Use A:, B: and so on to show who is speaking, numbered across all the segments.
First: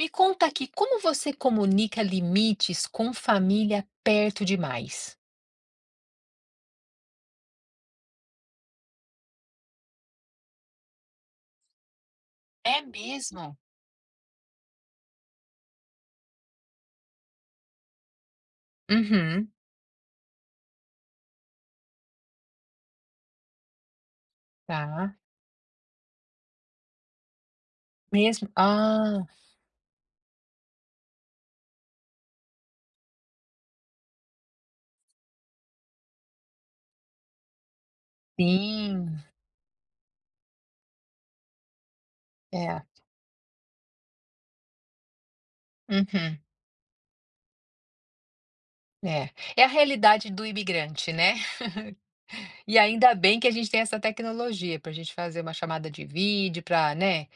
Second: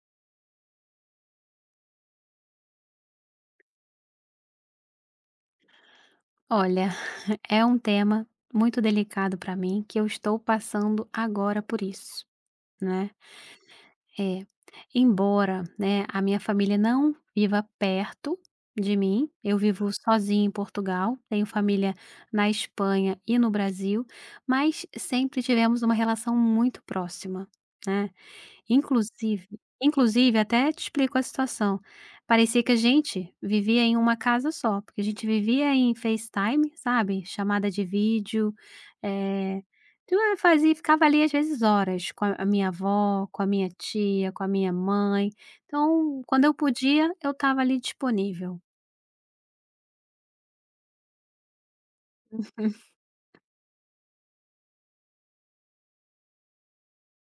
A: Me conta aqui, como você comunica limites com família perto demais?
B: Olha, é um tema muito delicado para mim que eu estou passando agora por isso,
A: É
B: né?
A: mesmo?
B: É, embora, né, a minha família não viva perto de mim,
A: Uhum,
B: eu vivo sozinha em Portugal, tenho família na Espanha e no Brasil, mas
A: tá.
B: sempre tivemos uma relação muito próxima, né?
A: Mesmo? Ah,
B: Inclusive inclusive até te explico a situação, parecia que a gente vivia em uma casa só, porque a gente vivia em FaceTime, sabe, chamada de vídeo,
A: sim,
B: eh, então eu fazia ficava ali às vezes horas com a minha
A: é.
B: avó, com a minha tia, com a minha mãe, então
A: Uhum,
B: quando eu podia eu estava ali disponível.
A: é. É a realidade do imigrante, né? E ainda bem que a gente tem essa tecnologia para a gente fazer uma chamada de vídeo, para, né,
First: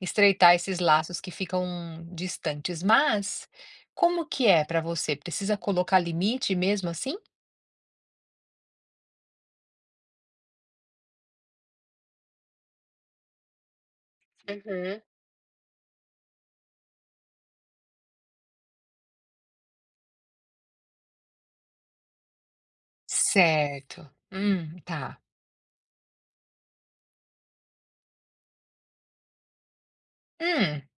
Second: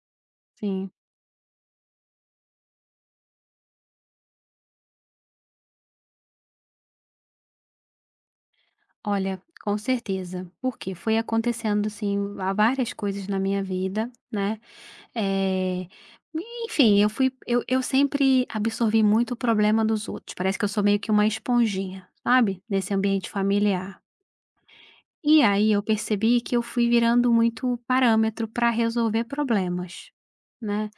A: estreitar esses
B: Sim.
A: laços que ficam distantes. Mas como que é para você? Precisa colocar limite mesmo assim?
B: Olha, com certeza, porque foi acontecendo, sim, há várias coisas na minha vida, né.
A: Uhum.
B: Eh, enfim, eu fui eu sempre absorvi muito o problema dos outros, parece que eu sou meio que uma esponjinha, sabe, nesse ambiente familiar.
A: Certo. Tá.
B: E aí eu percebi que eu fui virando muito parâmetro para resolver problemas,
A: Hum,
B: né.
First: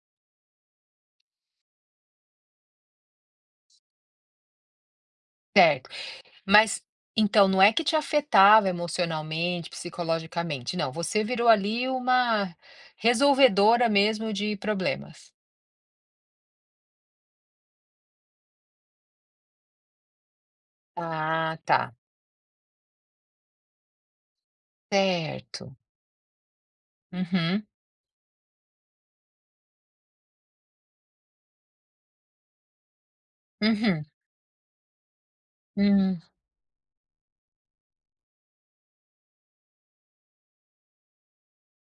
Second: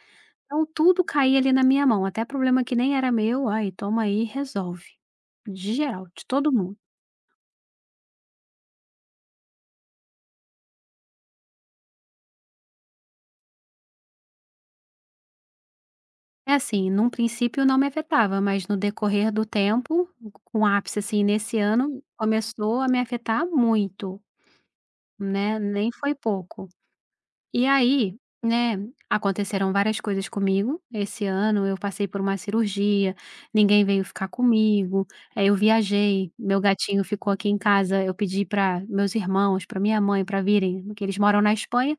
B: Então tudo caía ali na minha mão, até problema que nem era meu, aí toma aí e resolve", de
A: certo.
B: geral, de todo mundo.
A: Mas então não é que te afetava emocionalmente, psicologicamente, não, você virou ali uma resolvedora mesmo de problemas.
B: É assim, num princípio não me afetava, mas no decorrer do tempo, com ápice, assim,
A: Ah,
B: nesse
A: tá,
B: ano, começou a me afetar muito. Né,
A: certo.
B: nem foi pouco.
A: Uhum,
B: E aí, né, aconteceram várias coisas comigo, esse ano eu passei por uma cirurgia, ninguém
A: uhum,
B: veio ficar comigo, aí eu
A: hum,
B: viajei, meu gatinho ficou aqui em casa, eu pedi para meus irmãos, para minha mãe, para virem, porque eles moram na Espanha,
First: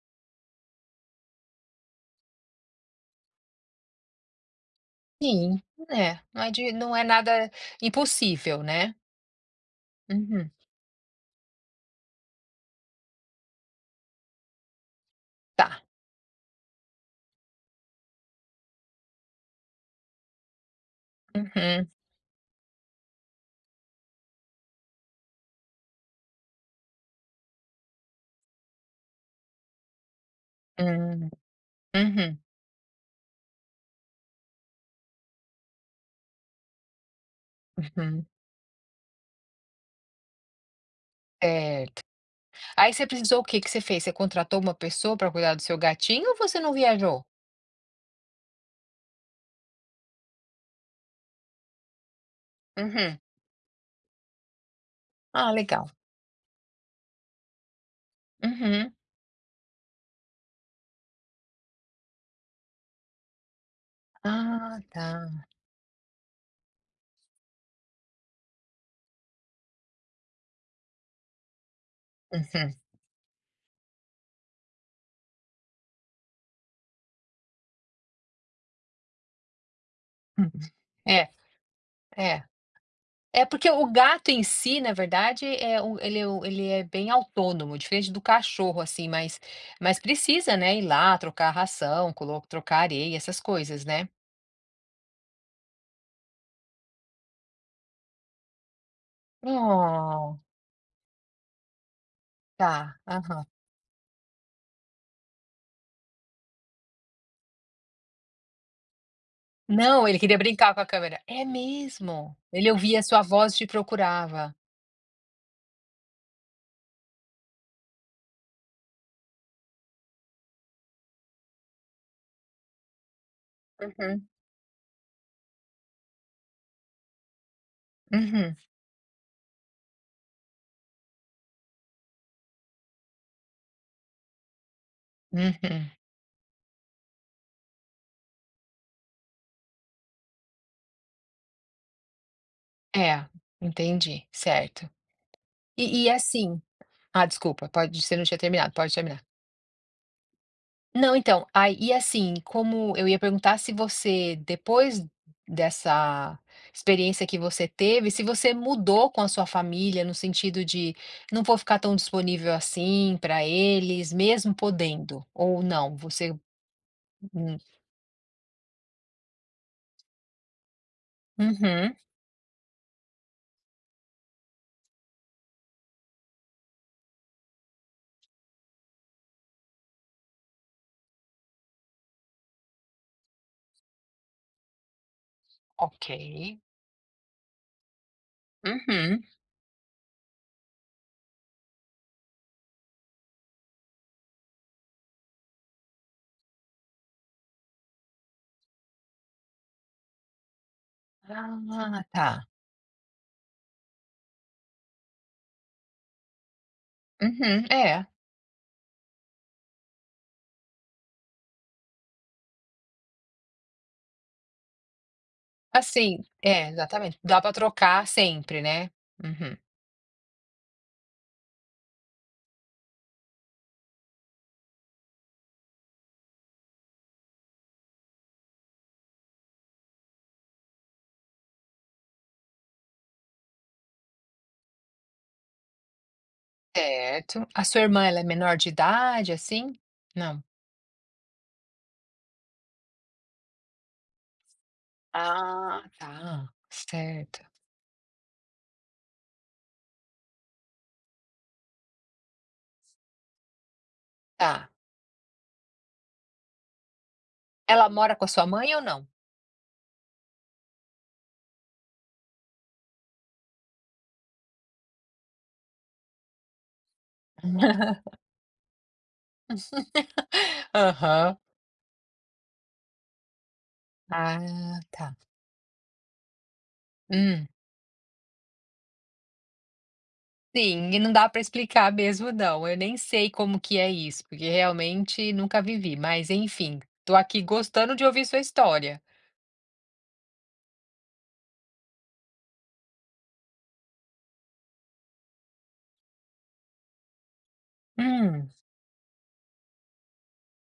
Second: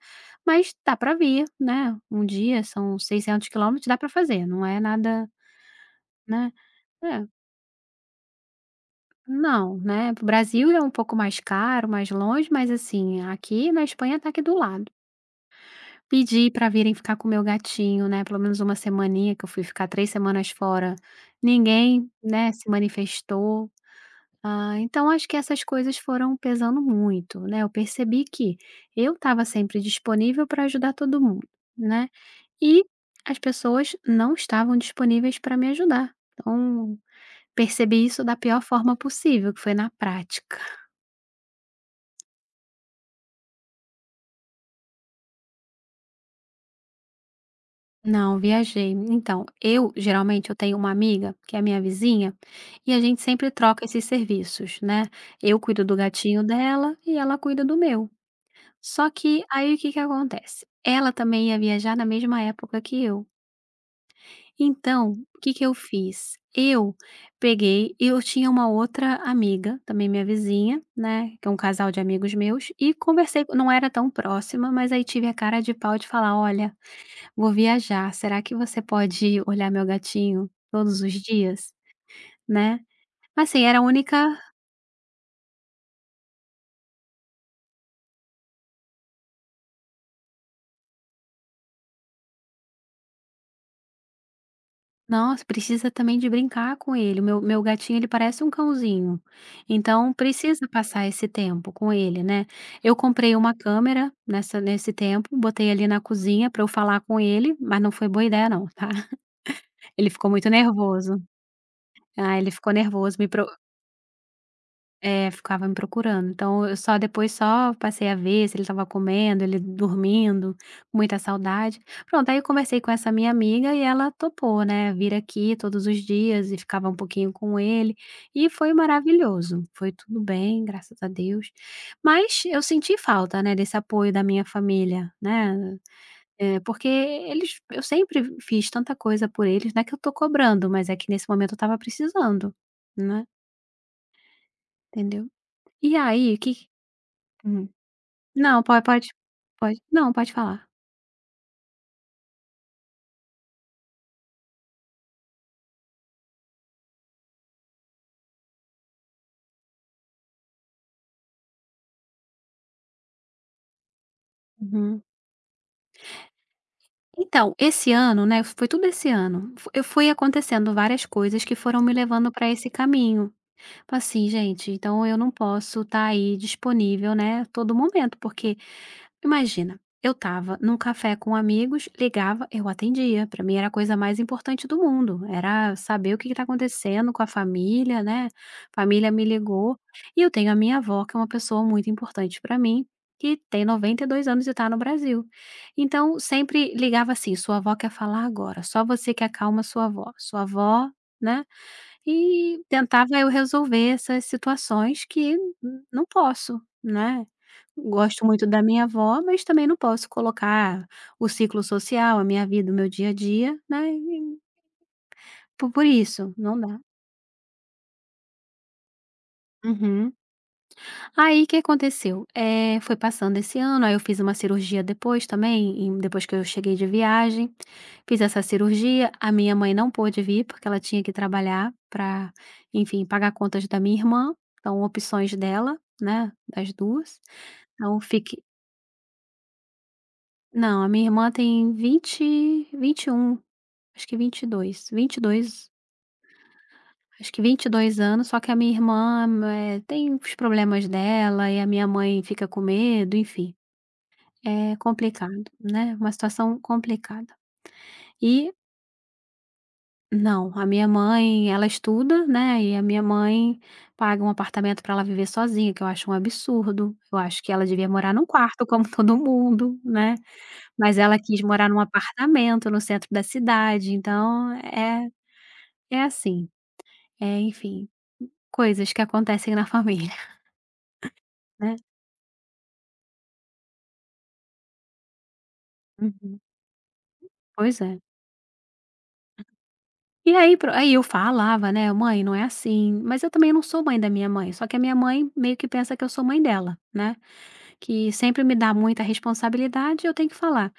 B: mas dá para vir, né, um dia são 600 quilômetros, dá para fazer, não é nada,
A: sim, é,
B: né,
A: não é
B: é,
A: nada impossível, né.
B: não, né, o
A: Uhum,
B: Brasil é um pouco mais caro, mais longe, mas assim, aqui na Espanha tá aqui do lado.
A: tá.
B: Pedi para virem ficar com o meu gatinho, né, pelo menos uma semaninha, que eu fui ficar 3 semanas fora.
A: Uhum,
B: Ninguém, né, se manifestou. Ah, então acho que essas coisas foram pesando muito, né. Eu percebi que eu estava sempre disponível para ajudar todo
A: hum,
B: mundo, né,
A: uhum,
B: e as pessoas não estavam disponíveis para me ajudar. Então, percebi isso
A: uhum,
B: da pior forma possível, que foi na prática.
A: certo. Aí você precisou o que que você fez? Você contratou uma pessoa para cuidar do seu gatinho ou você não viajou?
B: Não, viajei. Então, eu tenho uma amiga que é minha vizinha e a
A: Uhum.
B: gente sempre troca esses serviços, né?
A: Ah,
B: Eu cuido
A: legal.
B: do gatinho dela e ela cuida do meu.
A: Uhum.
B: Só que aí o que que acontece? Ela também ia viajar na mesma época que eu.
A: Ah,
B: Então, o
A: tá.
B: que que eu fiz? Eu tinha uma outra amiga, também minha vizinha, né? Que é um casal de amigos meus, e conversei, não era tão próxima, mas aí tive a cara de pau de falar: olha. Vou viajar, será que você pode olhar meu gatinho
A: Uhum.
B: todos os
A: É,
B: dias,
A: é.
B: né?
A: É
B: Assim,
A: porque
B: era a
A: o
B: única
A: gato em si, na verdade, é o ele é o ele é bem autônomo, diferente do cachorro, assim, mas precisa, né, ir lá, trocar a ração, colo trocar areia, essas coisas, né.
B: nossa, precisa também de brincar com ele, o meu gatinho ele parece um cãozinho, então
A: Oh,
B: precisa passar esse tempo com ele, né. Eu
A: tá.
B: comprei
A: Aham.
B: uma câmera nessa nesse tempo, botei ali na cozinha para eu falar com ele, mas não foi boa ideia não, tá.
A: Não,
B: Ele
A: ele
B: ficou
A: queria
B: muito
A: brincar com a câmera.
B: nervoso.
A: É mesmo?
B: Ah, ele
A: Ele
B: ficou
A: ouvia a
B: nervoso,
A: sua
B: me
A: voz e te procurava.
B: É, ficava me procurando. Então eu só depois só passei a ver se ele estava comendo, ele dormindo, com muita saudade. Pronto, aí eu conversei com essa minha amiga e ela
A: Uhum,
B: topou, né, vir aqui todos os dias e ficava um pouquinho com ele, e
A: uhum,
B: foi maravilhoso. Foi tudo bem, graças a Deus. Mas eu senti falta, né, desse apoio da minha família, né,
A: uhum.
B: porque eles eu sempre fiz tanta coisa por eles, não é que eu tô cobrando, mas é que nesse momento eu estava precisando,
A: É,
B: né,
A: entendi, certo.
B: entendeu. E
A: E
B: aí, o que
A: assim. Ah,
B: Uhum.
A: desculpa, pode você não tinha
B: Não,
A: terminado,
B: po
A: pode
B: pode
A: terminar.
B: pode não, pode falar.
A: Não, então, aí e assim, como eu ia perguntar se você, depois dessa experiência que você teve, se você mudou com a sua família, no sentido de: "Não vou ficar tão disponível assim para eles, mesmo
B: Uhum.
A: podendo", ou não? Você
B: Então,
A: hum,
B: esse ano, né, foi tudo esse ano, fo eu fui acontecendo várias coisas que foram me
A: uhum,
B: levando para esse caminho. Assim, gente, então eu não posso estar aí disponível, né, todo momento, porque Imagina, eu tava num café com amigos, ligava, eu atendia. Para mim era a coisa mais importante do mundo, era
A: ok.
B: saber o que que tá acontecendo com a família, né. Família
A: Uhum.
B: me ligou e eu tenho a minha avó, que é uma pessoa muito importante para mim, que tem 92 anos e tá no Brasil. Então sempre ligava assim: "Sua avó quer falar agora, só você que acalma sua avó", né.
A: Ah, tá.
B: E tentava eu resolver essas situações que n não posso, né.
A: Uhum, é.
B: Gosto muito da minha avó, mas também não posso colocar o ciclo social, a minha vida, o meu dia a dia, né, e po por
A: Assim
B: isso, não
A: é,
B: dá.
A: exatamente, dá para trocar sempre, né. Uhum.
B: Uhum. Aí, o que aconteceu? Foi passando esse ano, aí eu fiz uma cirurgia depois também, depois que eu cheguei de viagem, fiz essa cirurgia, a minha mãe não pôde vir, porque ela tinha que trabalhar para, enfim, pagar contas da minha irmã, então opções dela, né, das 2.
A: Certo. A sua
B: Então
A: irmã, ela é
B: fique
A: menor de idade, assim? Não.
B: não, a minha irmã tem 20, um. Acho que vinte Vinte e dois. Vinte e dois.
A: Ah, tá,
B: Acho
A: certo.
B: que 22 anos, só que a minha irmã, tem os problemas dela e a minha mãe fica com medo, enfim.
A: Tá.
B: É complicado, né, uma situação complicada.
A: Ela mora com a sua
B: E
A: mãe ou não?
B: não, a minha mãe, ela estuda, né, e a minha mãe paga um apartamento para ela viver sozinha, que eu acho um absurdo. Eu acho que ela devia morar num quarto como todo mundo, né, mas ela
A: Aham.
B: quis morar num apartamento no centro da cidade, então
A: Ah,
B: é
A: tá.
B: é assim, É,
A: Hum.
B: enfim, coisas que acontecem na família,
A: Sim, e não dá para
B: né.
A: explicar mesmo não, eu nem sei como que é isso, porque realmente nunca vivi, mas
B: Uhum.
A: enfim, tô aqui
B: Pois é.
A: gostando de ouvir sua história.
B: Aí eu falava, né: "Mãe, não é assim", mas eu também não sou mãe da minha mãe, só que a minha mãe meio que pensa que eu sou mãe dela, né, que sempre
A: Hum,
B: me dá muita responsabilidade e eu tenho que falar.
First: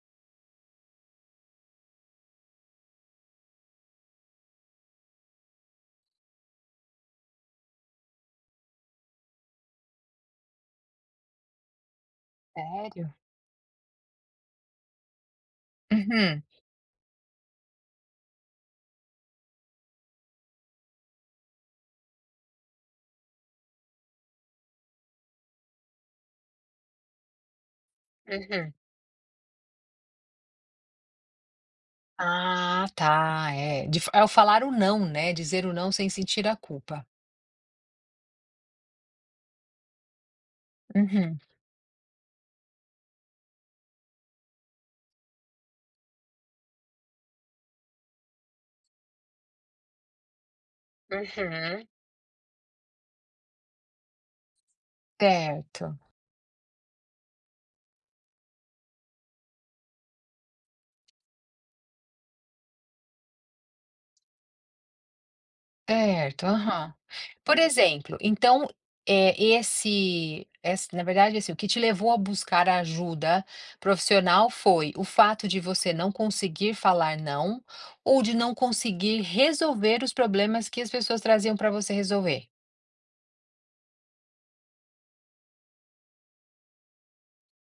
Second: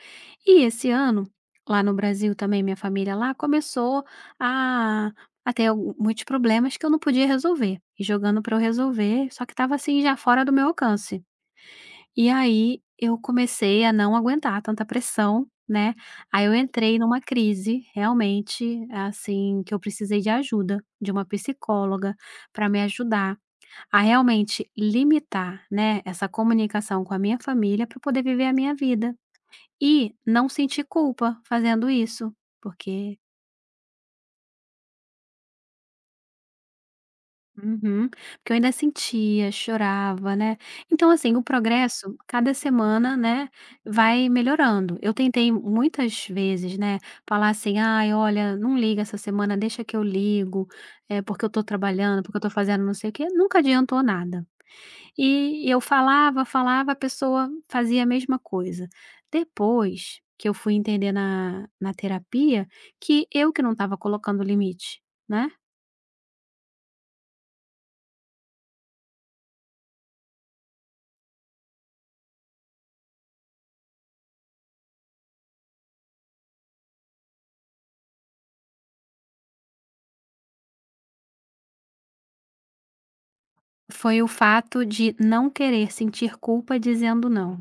B: E esse ano, lá no Brasil também, minha família lá começou a a ter algu muitos problemas que eu não podia resolver, e jogando para eu resolver, só que estava, assim, já fora do meu alcance. E aí
A: sério?
B: eu comecei a não aguentar tanta pressão, né,
A: Uhum,
B: aí eu entrei numa crise, realmente, assim, que eu precisei de ajuda, de uma psicóloga para me ajudar a realmente limitar, né, essa comunicação com a minha família para poder viver a
A: uhum.
B: minha vida e não sentir culpa fazendo isso,
A: Ah,
B: porque
A: tá, é, de é o falar o não, né, dizer o não sem sentir a culpa.
B: Uhum. Porque eu ainda sentia, chorava, né. Então, assim,
A: Uhum,
B: o progresso, cada semana, né, vai melhorando. Eu tentei muitas vezes, né, falar assim: "Ai, olha, não liga essa semana, deixa que eu ligo, é porque eu tô
A: uhum.
B: trabalhando, porque eu tô fazendo não sei o quê", nunca adiantou nada. E eu
A: Certo,
B: falava, falava, a pessoa fazia a mesma coisa. Depois que eu fui entender na na terapia que não estava colocando limite, né.
A: certo, aham. Por exemplo, então, é esse ess na verdade, assim, o que te levou a buscar ajuda profissional foi o fato de você não conseguir falar não, ou de não conseguir resolver os problemas que as pessoas traziam para você resolver?
B: Foi o fato de não querer sentir culpa dizendo não.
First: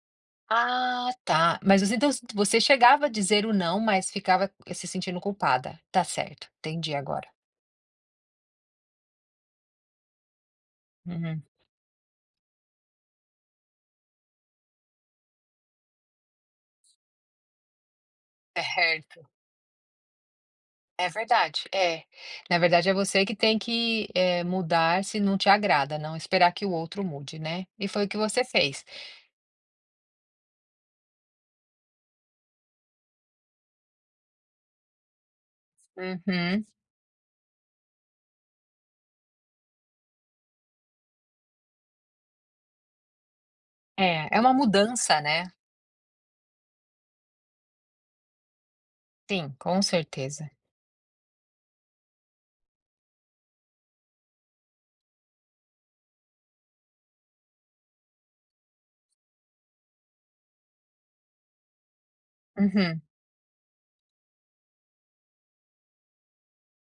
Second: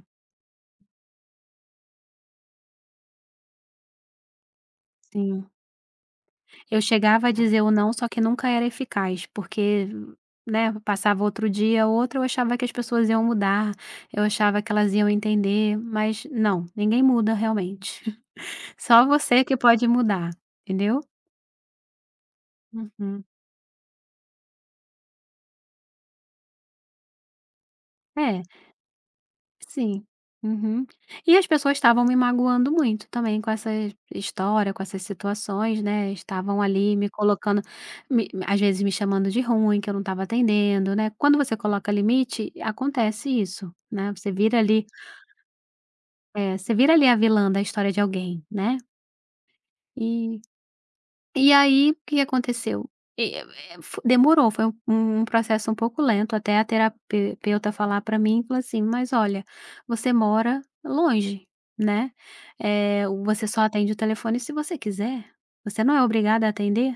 A: Ah, tá. Mas você então você chegava a dizer o não, mas ficava se sentindo
B: Sim.
A: culpada. Tá certo,
B: Eu
A: entendi agora.
B: chegava a dizer o não, só que nunca era eficaz, porque, né, passava
A: Uhum,
B: outro dia, outro, eu achava que as pessoas iam mudar, eu achava que elas iam entender, mas não, ninguém muda realmente. Só
A: certo.
B: você que pode mudar, entendeu?
A: É verdade, é. Na verdade, é você
B: Uhum.
A: que tem que, mudar se não te agrada, não esperar que o outro mude, né. E foi o que
B: É.
A: você fez.
B: Sim. Uhum. E as pessoas estavam me magoando muito também com essa história, com essas situações, né, estavam
A: Uhum.
B: ali me colocando às vezes me chamando de ruim, que eu não estava atendendo, né. Quando você coloca limite, acontece isso, né,
A: É,
B: você
A: é uma
B: vira ali,
A: mudança, né.
B: você vira ali a vilã da história de alguém, né,
A: Sim, com certeza.
B: E aí, o que aconteceu? E eu eh, fo demorou, foi um um processo um pouco lento até a terapeuta falar para mim, falou assim: "Mas olha, você mora longe, né,
A: Uhum.
B: você só atende o telefone se você quiser, você não é obrigada a atender,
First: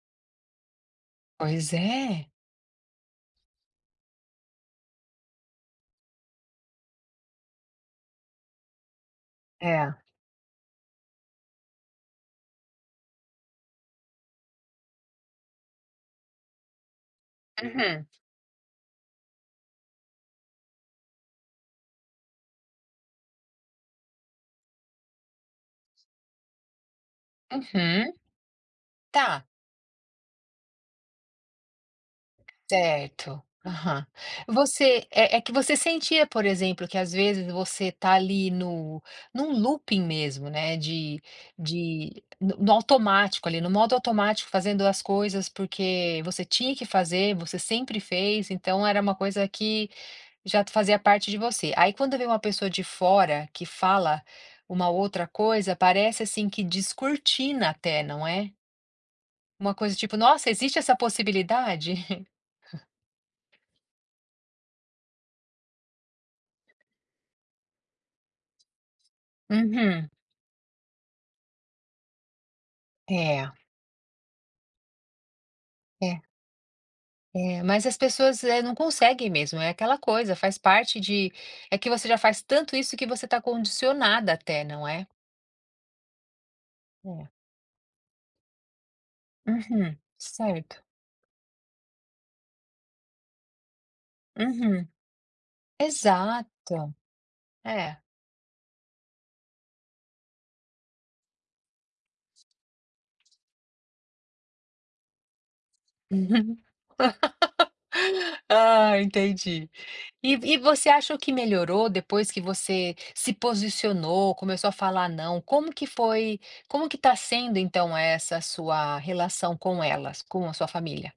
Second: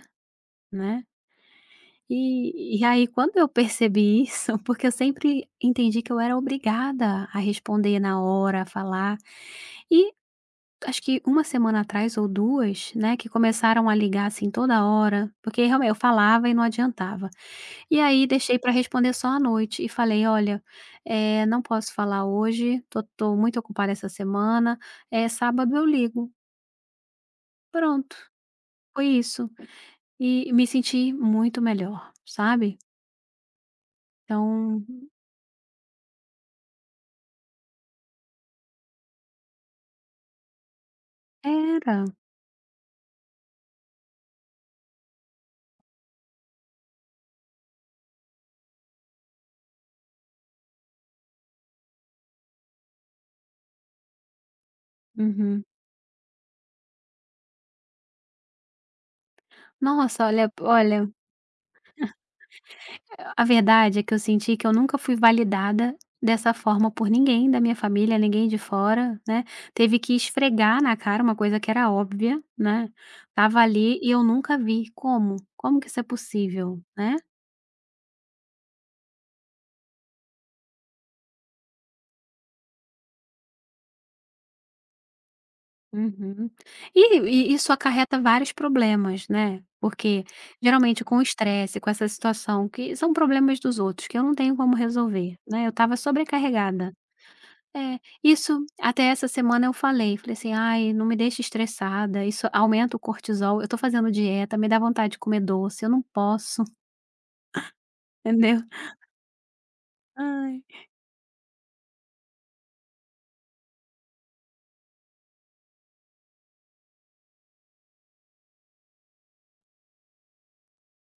B: né".
A: Pois é.
B: E aí quando eu percebi isso, porque eu sempre entendi que eu era obrigada a responder na hora, a falar,
A: É.
B: e acho que uma semana atrás ou 2, né, que começaram a ligar, assim, toda hora, porque realmente eu falava e não adiantava. E
A: Uhum.
B: aí deixei para responder só à noite e falei: "Olha, não posso falar hoje, tô muito ocupada essa semana, sábado eu ligo".
A: Uhum.
B: Pronto, foi
A: Tá.
B: isso. E me senti muito melhor, sabe.
A: Certo. Aham.
B: Então
A: Você é é que você sentia, por exemplo, que às vezes você tá ali no num looping mesmo, né, de
B: era.
A: de no automático ali, no modo automático, fazendo as coisas porque você tinha que fazer, você sempre fez, então era uma coisa que já fazia parte de você. Aí quando vem uma pessoa de fora que fala uma outra
B: Uhum.
A: coisa, parece assim que descortina até, não é? Uma coisa tipo:
B: Nossa,
A: "Nossa, existe essa
B: olha
A: possibilidade?"
B: A verdade é que eu senti que eu nunca fui validada dessa forma por ninguém da minha família, ninguém de fora, né. Teve
A: Uhum.
B: que esfregar na cara uma coisa que era óbvia, né.
A: É.
B: Tava ali e eu nunca vi. Como? Como que isso é
A: É,
B: possível, né?
A: é, mas as pessoas, não conseguem mesmo, é aquela coisa, faz parte de é que você já faz tanto isso que você está condicionada até, não é?
B: Uhum. E
A: É.
B: e isso acarreta vários problemas, né,
A: Uhum.
B: porque
A: Certo.
B: geralmente com o estresse, com essa situação que são problemas dos outros que eu não tenho como
A: Uhum.
B: resolver, né, eu estava sobrecarregada.
A: Exato.
B: É,
A: É.
B: isso até essa semana eu falei, falei assim: "Ai, não me deixa estressada, isso aumenta o cortisol, eu tô fazendo dieta, me dá vontade de comer doce, eu não posso", entendeu.
A: Ah, entendi. E
B: Ai.
A: você acha que melhorou depois que você se posicionou, começou a falar não? Como que tá sendo então essa sua relação com elas, com a sua família?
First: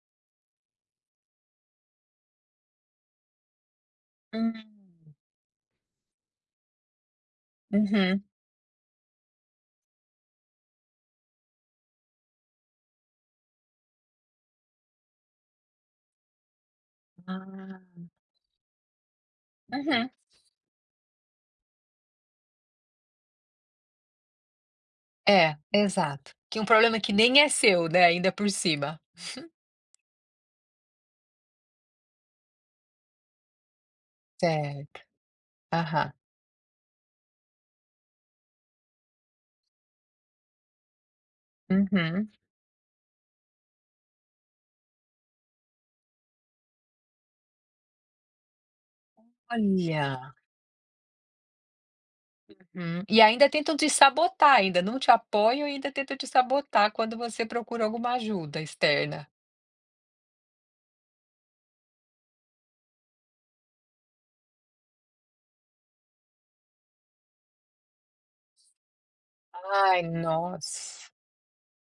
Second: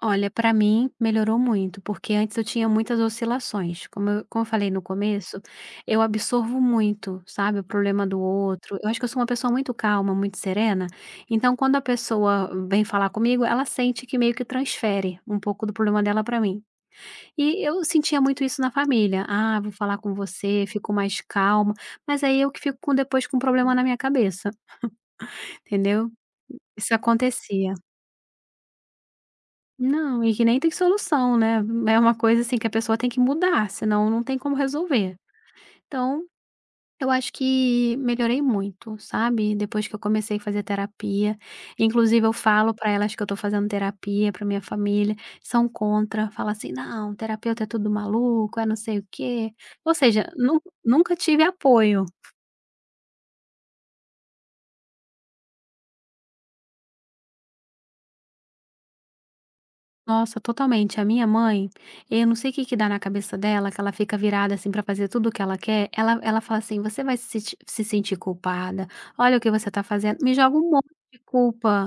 B: Olha, pra mim melhorou muito, porque antes eu tinha muitas oscilações, como eu
A: Hum.
B: falei no começo, eu absorvo muito, sabe, o problema do
A: Uhum.
B: outro, eu acho que eu sou uma pessoa muito calma, muito serena, então quando a pessoa vem falar comigo, ela sente que meio que transfere um pouco do problema dela pra mim. E
A: Ah.
B: eu sentia muito isso na família. "Ah, vou falar
A: Uhum.
B: com você, fico mais calma", mas aí eu que fico com depois com um problema na minha cabeça,
A: É,
B: entendeu.
A: exato. Que um
B: Isso
A: problema que nem é
B: acontecia.
A: seu, né, ainda por cima.
B: Não, e que nem tem solução, né, é uma coisa, assim, que a pessoa tem que mudar, senão não tem como
A: Certo.
B: resolver.
A: Aham.
B: Então Eu acho que melhorei muito, sabe, depois que eu comecei a fazer terapia. Inclusive
A: Uhum.
B: eu falo para elas que eu tô fazendo terapia, para minha família, são contra, fala assim: "Não, terapeuta é tudo maluco, é não sei o quê". Ou seja,
A: Olha.
B: nunca tive apoio.
A: Uhum. E ainda tentam te sabotar, ainda não te apoiam e ainda tentam te sabotar quando você procura alguma ajuda externa.
B: Nossa, totalmente. A minha mãe, eu não sei o que que dá na cabeça dela, que ela fica virada, assim, para fazer tudo o que ela quer. Ela fala assim: "Você vai se sentir culpada, olha o que você tá
A: Ai,
B: fazendo". Me joga um monte
A: nossa.
B: de culpa.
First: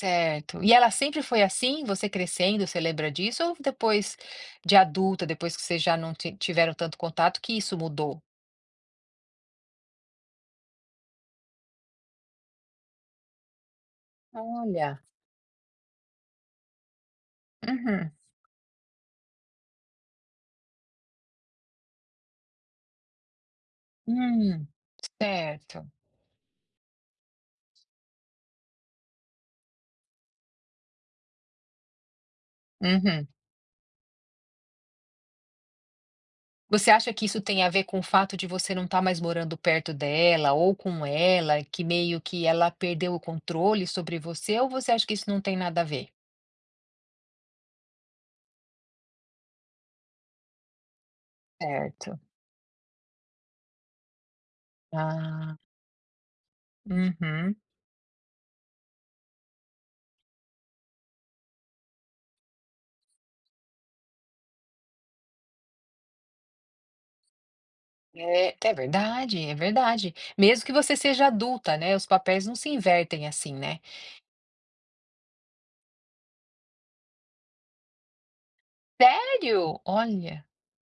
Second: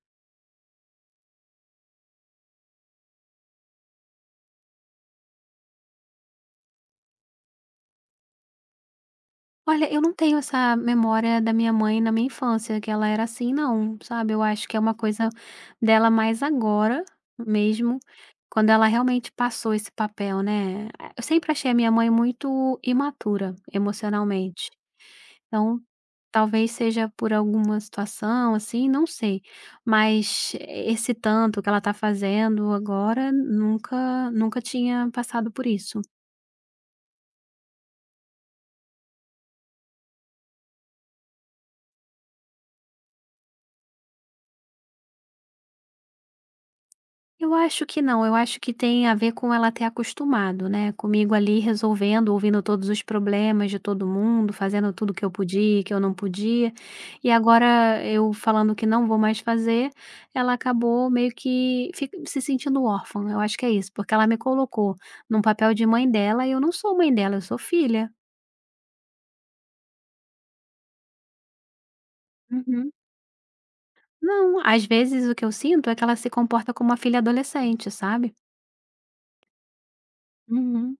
A: Certo. E ela sempre foi assim? Você crescendo, você lembra disso? Ou depois de adulta, depois que vocês já não tiveram tanto contato, que isso mudou?
B: Olha, eu não tenho essa memória da minha mãe na minha infância, que ela era assim não, sabe, eu acho que é uma
A: Olha.
B: coisa dela mais agora mesmo,
A: Uhum.
B: quando ela realmente passou esse papel, né. Eu sempre achei a minha mãe muito imatura
A: Hum,
B: emocionalmente, então
A: certo.
B: talvez seja por alguma situação, assim, não sei, mas esse tanto que ela tá fazendo
A: Uhum.
B: agora nunca tinha passado por isso.
A: Você acha que isso tem a ver com o fato de você não estar mais morando perto dela ou com ela, que meio que ela perdeu o controle sobre você, ou você acha que isso não tem nada a ver?
B: Eu acho que não, eu acho que tem a ver com ela ter acostumado, né, comigo ali
A: Certo.
B: resolvendo, ouvindo todos os problemas de todo mundo, fazendo tudo que eu
A: Ah,
B: podia, e que eu não podia, e
A: uhum.
B: agora eu falando que não vou mais fazer, ela acabou meio que fi se sentindo órfã, eu acho que é isso, porque ela me colocou num papel de mãe dela e eu não sou mãe dela, eu sou filha.
A: É, é verdade, é verdade. Mesmo que você seja adulta, né? Os papéis não se
B: Uhum.
A: invertem assim, né?
B: Não, às vezes o que eu sinto é que ela se comporta como uma filha adolescente, sabe.
A: Sério? Olha,
B: Uhum.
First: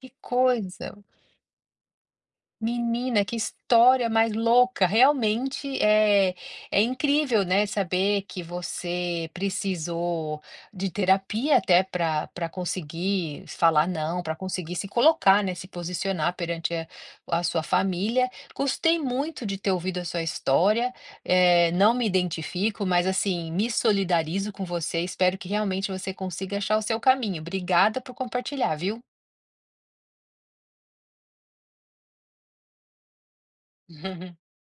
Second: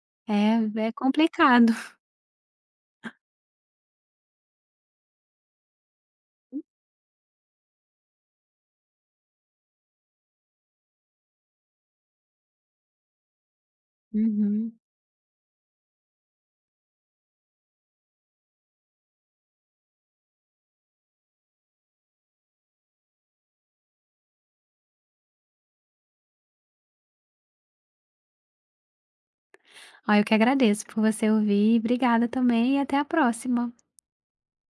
A: que
B: É, é
A: coisa.
B: complicado.
A: Menina, que história mais louca! Realmente é, é incrível, né, saber que você precisou de terapia até para conseguir falar não, para
B: Uhum.
A: conseguir se colocar, né, se posicionar perante a sua família. Gostei muito de ter ouvido a sua história. Não me identifico, mas assim, me solidarizo com você. Espero que realmente você consiga achar o seu caminho. Obrigada por compartilhar, viu?
B: Ah, eu que agradeço por você ouvir. Obrigada também e até a próxima.